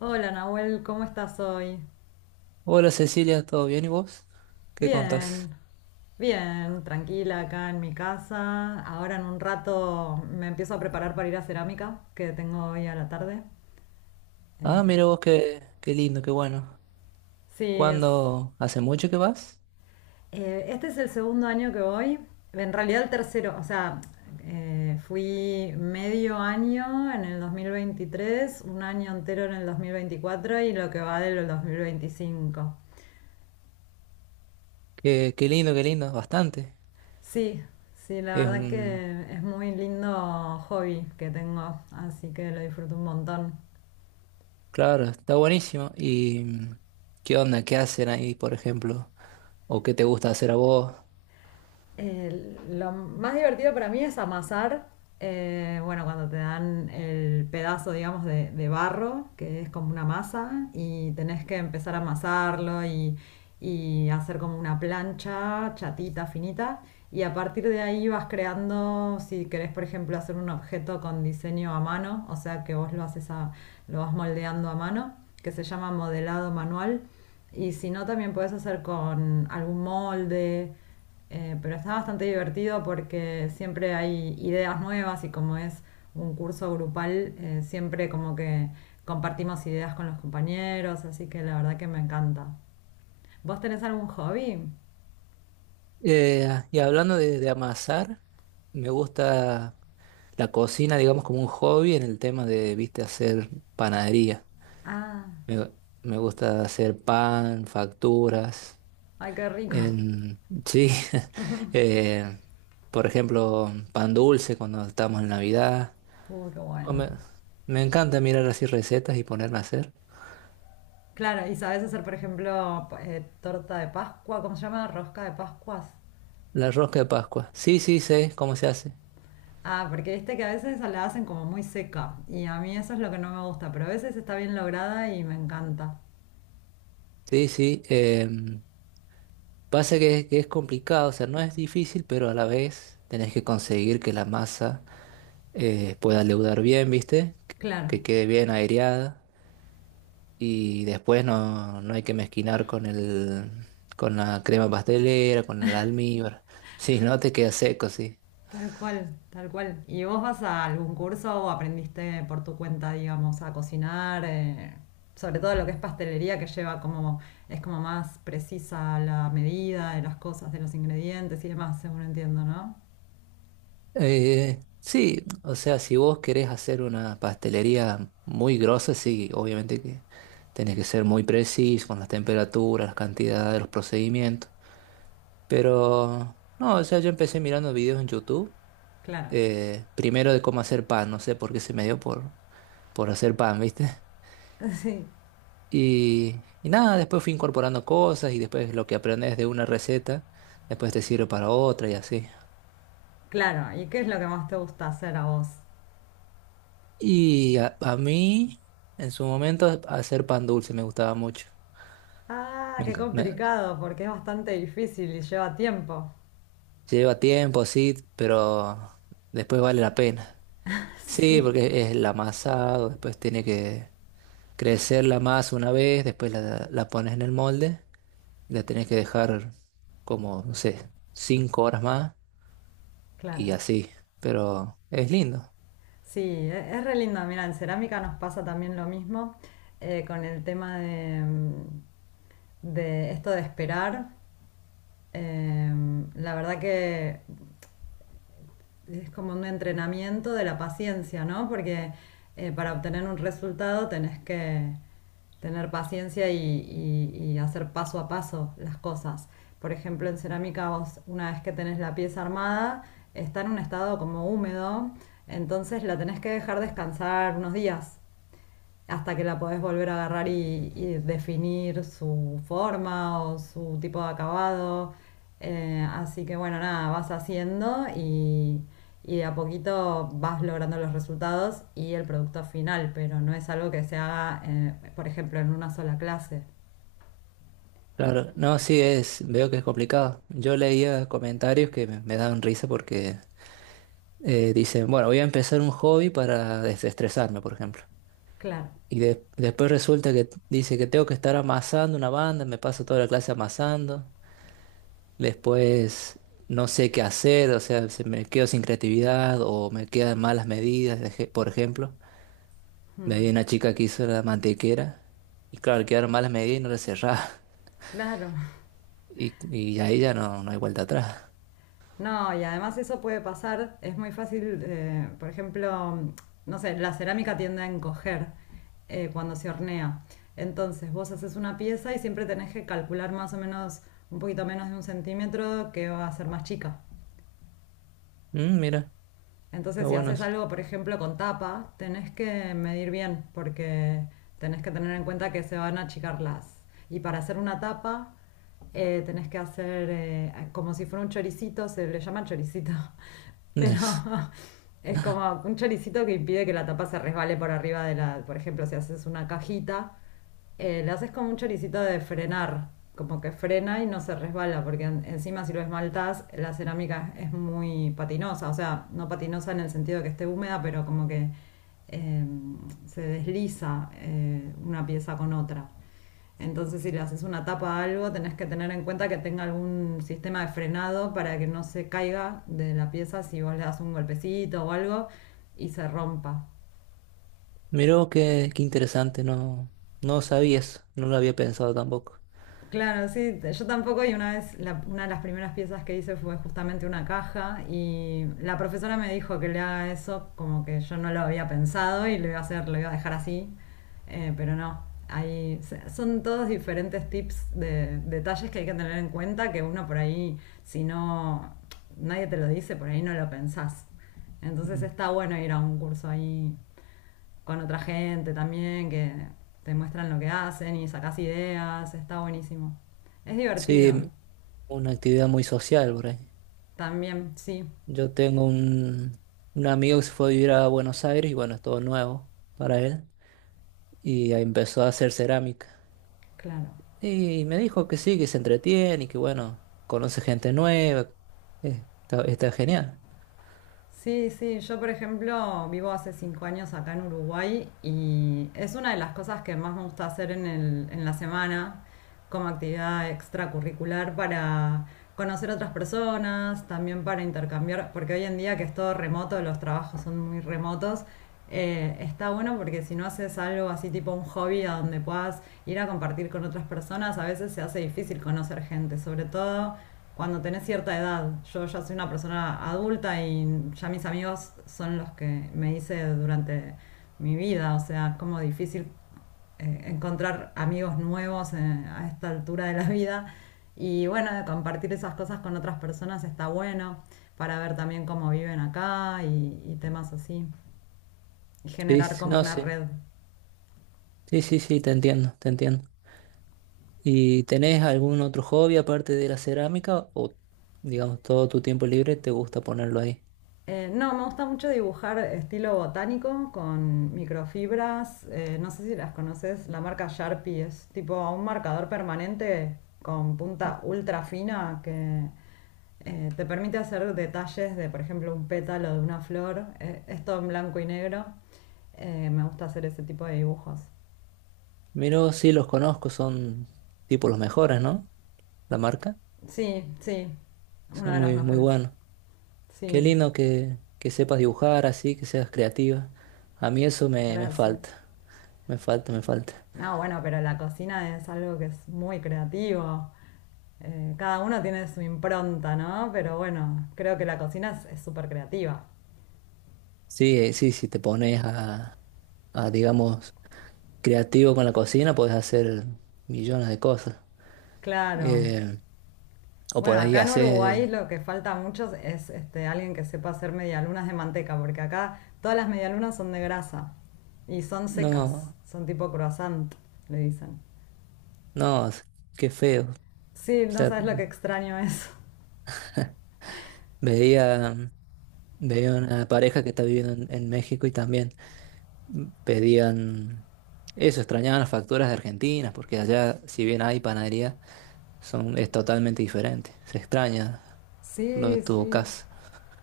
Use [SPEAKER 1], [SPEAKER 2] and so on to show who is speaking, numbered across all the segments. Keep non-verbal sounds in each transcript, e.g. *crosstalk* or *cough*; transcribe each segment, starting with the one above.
[SPEAKER 1] Hola Nahuel, ¿cómo estás hoy?
[SPEAKER 2] Hola Cecilia, ¿todo bien y vos? ¿Qué contás?
[SPEAKER 1] Bien, bien, tranquila acá en mi casa. Ahora en un rato me empiezo a preparar para ir a cerámica, que tengo hoy a la tarde.
[SPEAKER 2] Ah,
[SPEAKER 1] Eh,
[SPEAKER 2] mira vos, qué lindo, qué bueno.
[SPEAKER 1] sí,
[SPEAKER 2] ¿Cuándo? ¿Hace mucho que vas?
[SPEAKER 1] este es el segundo año que voy, en realidad el tercero, o sea, fui medio año en el 2023, un año entero en el 2024 y lo que va del 2025.
[SPEAKER 2] Qué lindo, qué lindo, bastante.
[SPEAKER 1] Sí, sí, la
[SPEAKER 2] Es
[SPEAKER 1] verdad
[SPEAKER 2] un...
[SPEAKER 1] que es muy lindo hobby que tengo, así que lo disfruto un montón.
[SPEAKER 2] Claro, está buenísimo. ¿Y qué onda? ¿Qué hacen ahí, por ejemplo? ¿O qué te gusta hacer a vos?
[SPEAKER 1] Lo más divertido para mí es amasar. Bueno cuando te dan el pedazo, digamos, de barro, que es como una masa, y tenés que empezar a amasarlo y hacer como una plancha chatita, finita, y a partir de ahí vas creando, si querés, por ejemplo, hacer un objeto con diseño a mano, o sea que vos lo haces lo vas moldeando a mano, que se llama modelado manual, y si no, también puedes hacer con algún molde, pero está bastante divertido porque siempre hay ideas nuevas y como es un curso grupal, siempre como que compartimos ideas con los compañeros, así que la verdad que me encanta. ¿Vos tenés algún hobby?
[SPEAKER 2] Ah, y hablando de amasar, me gusta la cocina, digamos, como un hobby en el tema de, viste, hacer panadería.
[SPEAKER 1] Ah,
[SPEAKER 2] Me, me gusta hacer pan, facturas.
[SPEAKER 1] ay, qué rico.
[SPEAKER 2] Sí, *laughs* eh, por ejemplo, pan dulce cuando estamos en Navidad.
[SPEAKER 1] Qué
[SPEAKER 2] O
[SPEAKER 1] bueno.
[SPEAKER 2] Me, me encanta mirar así recetas y ponerme a hacer.
[SPEAKER 1] Claro, y sabés hacer, por ejemplo, torta de Pascua, ¿cómo se llama? Rosca de Pascuas.
[SPEAKER 2] La rosca de Pascua. Sí, sí, sé cómo se hace.
[SPEAKER 1] Ah, porque viste que a veces la hacen como muy seca y a mí eso es lo que no me gusta, pero a veces está bien lograda y me encanta.
[SPEAKER 2] Sí, sí. Pasa que es complicado, o sea, no es difícil, pero a la vez tenés que conseguir que la masa pueda leudar bien, ¿viste? Que
[SPEAKER 1] Claro.
[SPEAKER 2] que quede bien aireada. Y después no hay que mezquinar con con la crema pastelera, con el almíbar. *laughs* Si no te queda seco, sí.
[SPEAKER 1] Tal cual, tal cual. ¿Y vos vas a algún curso o aprendiste por tu cuenta, digamos, a cocinar? Sobre todo lo que es pastelería, que lleva como, es como más precisa la medida de las cosas, de los ingredientes y demás, según entiendo, ¿no?
[SPEAKER 2] Sí, o sea, si vos querés hacer una pastelería muy grosa, sí, obviamente que tenés que ser muy preciso con las temperaturas, las cantidades, los procedimientos. Pero no, o sea, yo empecé mirando videos en YouTube,
[SPEAKER 1] Claro.
[SPEAKER 2] primero de cómo hacer pan, no sé por qué se me dio por hacer pan, ¿viste?
[SPEAKER 1] *laughs* Sí,
[SPEAKER 2] Y nada, después fui incorporando cosas y después lo que aprendes de una receta, después te sirve para otra y así.
[SPEAKER 1] claro. ¿Y qué es lo que más te gusta hacer a vos?
[SPEAKER 2] Y a mí, en su momento, hacer pan dulce me gustaba mucho.
[SPEAKER 1] Ah,
[SPEAKER 2] Me
[SPEAKER 1] qué
[SPEAKER 2] enca- me-
[SPEAKER 1] complicado, porque es bastante difícil y lleva tiempo.
[SPEAKER 2] Lleva tiempo, sí, pero después vale la pena.
[SPEAKER 1] *laughs*
[SPEAKER 2] Sí,
[SPEAKER 1] Sí,
[SPEAKER 2] porque es el amasado, después tiene que crecer la masa una vez, después la pones en el molde, y la tenés que dejar como, no sé, 5 horas más y
[SPEAKER 1] claro.
[SPEAKER 2] así. Pero es lindo.
[SPEAKER 1] Sí, es re lindo. Mira, en cerámica nos pasa también lo mismo, con el tema de esto de esperar. Eh, la verdad que es como un entrenamiento de la paciencia, ¿no? Porque para obtener un resultado tenés que tener paciencia y hacer paso a paso las cosas. Por ejemplo, en cerámica vos una vez que tenés la pieza armada, está en un estado como húmedo, entonces la tenés que dejar descansar unos días hasta que la podés volver a agarrar y definir su forma o su tipo de acabado. Así que bueno, nada, vas haciendo y de a poquito vas logrando los resultados y el producto final, pero no es algo que se haga, por ejemplo, en una sola clase.
[SPEAKER 2] Claro, no, sí es, veo que es complicado. Yo leía comentarios que me daban risa porque dicen, bueno, voy a empezar un hobby para desestresarme, por ejemplo.
[SPEAKER 1] Claro,
[SPEAKER 2] Y después resulta que dice que tengo que estar amasando una banda, me paso toda la clase amasando. Después no sé qué hacer, o sea, se me quedo sin creatividad o me quedan malas medidas, por ejemplo. Me vi una chica que hizo la mantequera y claro, quedaron malas medidas y no la cerraba. *laughs*
[SPEAKER 1] claro.
[SPEAKER 2] Y, y ahí ya no hay vuelta atrás.
[SPEAKER 1] No, y además eso puede pasar, es muy fácil, por ejemplo, no sé, la cerámica tiende a encoger cuando se hornea. Entonces vos haces una pieza y siempre tenés que calcular más o menos un poquito menos de un centímetro que va a ser más chica.
[SPEAKER 2] Mm, mira. Está
[SPEAKER 1] Entonces, si
[SPEAKER 2] bueno
[SPEAKER 1] haces
[SPEAKER 2] eso.
[SPEAKER 1] algo, por ejemplo, con tapa, tenés que medir bien, porque tenés que tener en cuenta que se van a achicar las. Y para hacer una tapa, tenés que hacer como si fuera un choricito, se le llama choricito, *laughs* pero
[SPEAKER 2] *laughs*
[SPEAKER 1] *laughs* es como un choricito que impide que la tapa se resbale por arriba de la. Por ejemplo, si haces una cajita, le haces como un choricito de frenar, como que frena y no se resbala, porque encima si lo esmaltás, la cerámica es muy patinosa, o sea, no patinosa en el sentido de que esté húmeda, pero como que eh, se desliza, una pieza con otra. Entonces, si le haces una tapa a algo, tenés que tener en cuenta que tenga algún sistema de frenado para que no se caiga de la pieza si vos le das un golpecito o algo y se rompa.
[SPEAKER 2] Miró qué interesante, no, no sabías, no lo había pensado tampoco.
[SPEAKER 1] Claro, sí, yo tampoco. Y una vez, una de las primeras piezas que hice fue justamente una caja y la profesora me dijo que le haga eso como que yo no lo había pensado y lo iba a hacer, lo iba a dejar así, pero no, ahí son todos diferentes tips de detalles que hay que tener en cuenta que uno por ahí, si no, nadie te lo dice, por ahí no lo pensás. Entonces
[SPEAKER 2] Mm.
[SPEAKER 1] está bueno ir a un curso ahí con otra gente también que te muestran lo que hacen y sacas ideas, está buenísimo. Es divertido,
[SPEAKER 2] Sí, una actividad muy social por ahí.
[SPEAKER 1] también, sí,
[SPEAKER 2] Yo tengo un amigo que se fue a vivir a Buenos Aires y bueno, es todo nuevo para él. Y ahí empezó a hacer cerámica.
[SPEAKER 1] claro.
[SPEAKER 2] Y me dijo que sí, que se entretiene y que bueno, conoce gente nueva. Está genial.
[SPEAKER 1] Sí, sí, yo por ejemplo vivo hace 5 años acá en Uruguay y es una de las cosas que más me gusta hacer en el, en la semana como actividad extracurricular para conocer otras personas, también para intercambiar, porque hoy en día que es todo remoto, los trabajos son muy remotos, está bueno porque si no haces algo así tipo un hobby a donde puedas ir a compartir con otras personas, a veces se hace difícil conocer gente, sobre todo cuando tenés cierta edad. Yo ya soy una persona adulta y ya mis amigos son los que me hice durante mi vida. O sea, es como difícil encontrar amigos nuevos, a esta altura de la vida. Y bueno, de compartir esas cosas con otras personas está bueno para ver también cómo viven acá y temas así. Y
[SPEAKER 2] Sí,
[SPEAKER 1] generar
[SPEAKER 2] sí,
[SPEAKER 1] como
[SPEAKER 2] no,
[SPEAKER 1] una
[SPEAKER 2] sí.
[SPEAKER 1] red.
[SPEAKER 2] Sí, sí, sí, te entiendo, te entiendo. ¿Y tenés algún otro hobby aparte de la cerámica o, digamos, todo tu tiempo libre te gusta ponerlo ahí?
[SPEAKER 1] No, me gusta mucho dibujar estilo botánico con microfibras. No sé si las conoces, la marca Sharpie es tipo un marcador permanente con
[SPEAKER 2] Ah,
[SPEAKER 1] punta ultra fina que te permite hacer detalles de, por ejemplo, un pétalo de una flor. Es todo en blanco y negro. Me gusta hacer ese tipo de dibujos.
[SPEAKER 2] Miro, sí, los conozco, son tipo los mejores, ¿no? La marca.
[SPEAKER 1] Sí, sí, una
[SPEAKER 2] Son
[SPEAKER 1] de las
[SPEAKER 2] muy, muy
[SPEAKER 1] mejores.
[SPEAKER 2] buenos. Qué
[SPEAKER 1] Sí,
[SPEAKER 2] lindo que sepas dibujar así, que seas creativa. A mí eso me
[SPEAKER 1] gracias.
[SPEAKER 2] falta, me falta, me falta.
[SPEAKER 1] No, bueno, pero la cocina es algo que es muy creativo. Cada uno tiene su impronta, ¿no? Pero bueno, creo que la cocina es súper creativa.
[SPEAKER 2] Sí, sí, si te pones digamos, creativo con la cocina, puedes hacer millones de cosas.
[SPEAKER 1] Claro.
[SPEAKER 2] Eh, o por
[SPEAKER 1] Bueno,
[SPEAKER 2] ahí
[SPEAKER 1] acá en Uruguay
[SPEAKER 2] hacer.
[SPEAKER 1] lo que falta mucho es este, alguien que sepa hacer medialunas de manteca, porque acá todas las medialunas son de grasa y son secas,
[SPEAKER 2] No,
[SPEAKER 1] son tipo croissant, le dicen.
[SPEAKER 2] no, qué feo.
[SPEAKER 1] Sí,
[SPEAKER 2] O
[SPEAKER 1] no
[SPEAKER 2] sea,
[SPEAKER 1] sabes lo que extraño eso.
[SPEAKER 2] veía, veía una pareja que está viviendo en México y también pedían eso, extrañaban las facturas de Argentina, porque allá, si bien hay panadería, es totalmente diferente. Se extraña lo de
[SPEAKER 1] Sí,
[SPEAKER 2] tu
[SPEAKER 1] sí,
[SPEAKER 2] casa.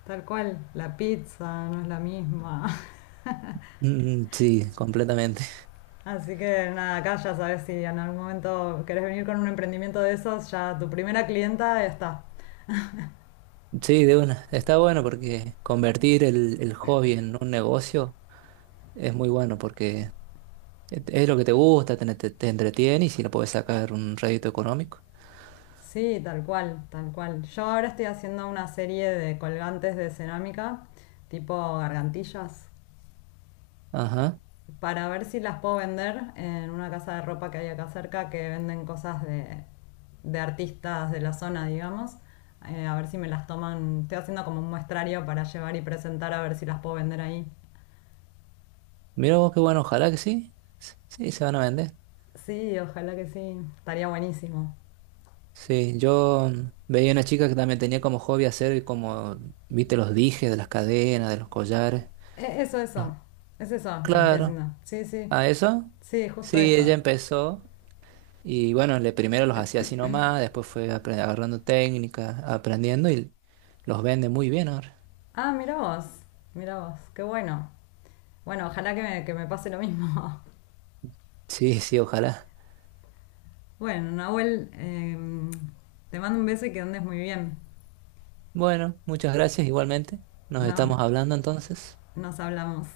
[SPEAKER 1] tal cual. La pizza no es la misma. *laughs*
[SPEAKER 2] Mm, sí, completamente.
[SPEAKER 1] Así que nada, acá ya sabes si en algún momento querés venir con un emprendimiento de esos, ya tu primera clienta está.
[SPEAKER 2] Sí, de una. Está bueno porque convertir el hobby en un negocio es muy bueno porque es lo que te gusta, te entretiene y si lo puedes sacar un rédito económico.
[SPEAKER 1] Sí, tal cual, tal cual. Yo ahora estoy haciendo una serie de colgantes de cerámica, tipo gargantillas,
[SPEAKER 2] Ajá.
[SPEAKER 1] para ver si las puedo vender en una casa de ropa que hay acá cerca que venden cosas de artistas de la zona, digamos. A ver si me las toman. Estoy haciendo como un muestrario para llevar y presentar a ver si las puedo vender ahí.
[SPEAKER 2] Mira vos, qué bueno, ojalá que sí. Sí, se van a vender.
[SPEAKER 1] Sí, ojalá que sí. Estaría buenísimo.
[SPEAKER 2] Sí, yo veía una chica que también tenía como hobby hacer como, viste, los dijes de las cadenas, de los collares.
[SPEAKER 1] Eso,
[SPEAKER 2] Los-
[SPEAKER 1] eso. Es eso lo que estoy
[SPEAKER 2] Claro,
[SPEAKER 1] haciendo. Sí, sí.
[SPEAKER 2] ¿a eso?
[SPEAKER 1] Sí, justo
[SPEAKER 2] Sí, ella
[SPEAKER 1] eso.
[SPEAKER 2] empezó y bueno, le primero los hacía así nomás, después fue agarrando técnicas, aprendiendo y los vende muy bien ahora.
[SPEAKER 1] Ah, mira vos. Mira vos. Qué bueno. Bueno, ojalá que me pase lo mismo. *laughs*
[SPEAKER 2] Sí, sí, ojalá.
[SPEAKER 1] Bueno, Nahuel, te mando un beso y que andes muy bien.
[SPEAKER 2] Bueno, muchas gracias igualmente. Nos
[SPEAKER 1] Nos,
[SPEAKER 2] estamos hablando entonces.
[SPEAKER 1] nos hablamos.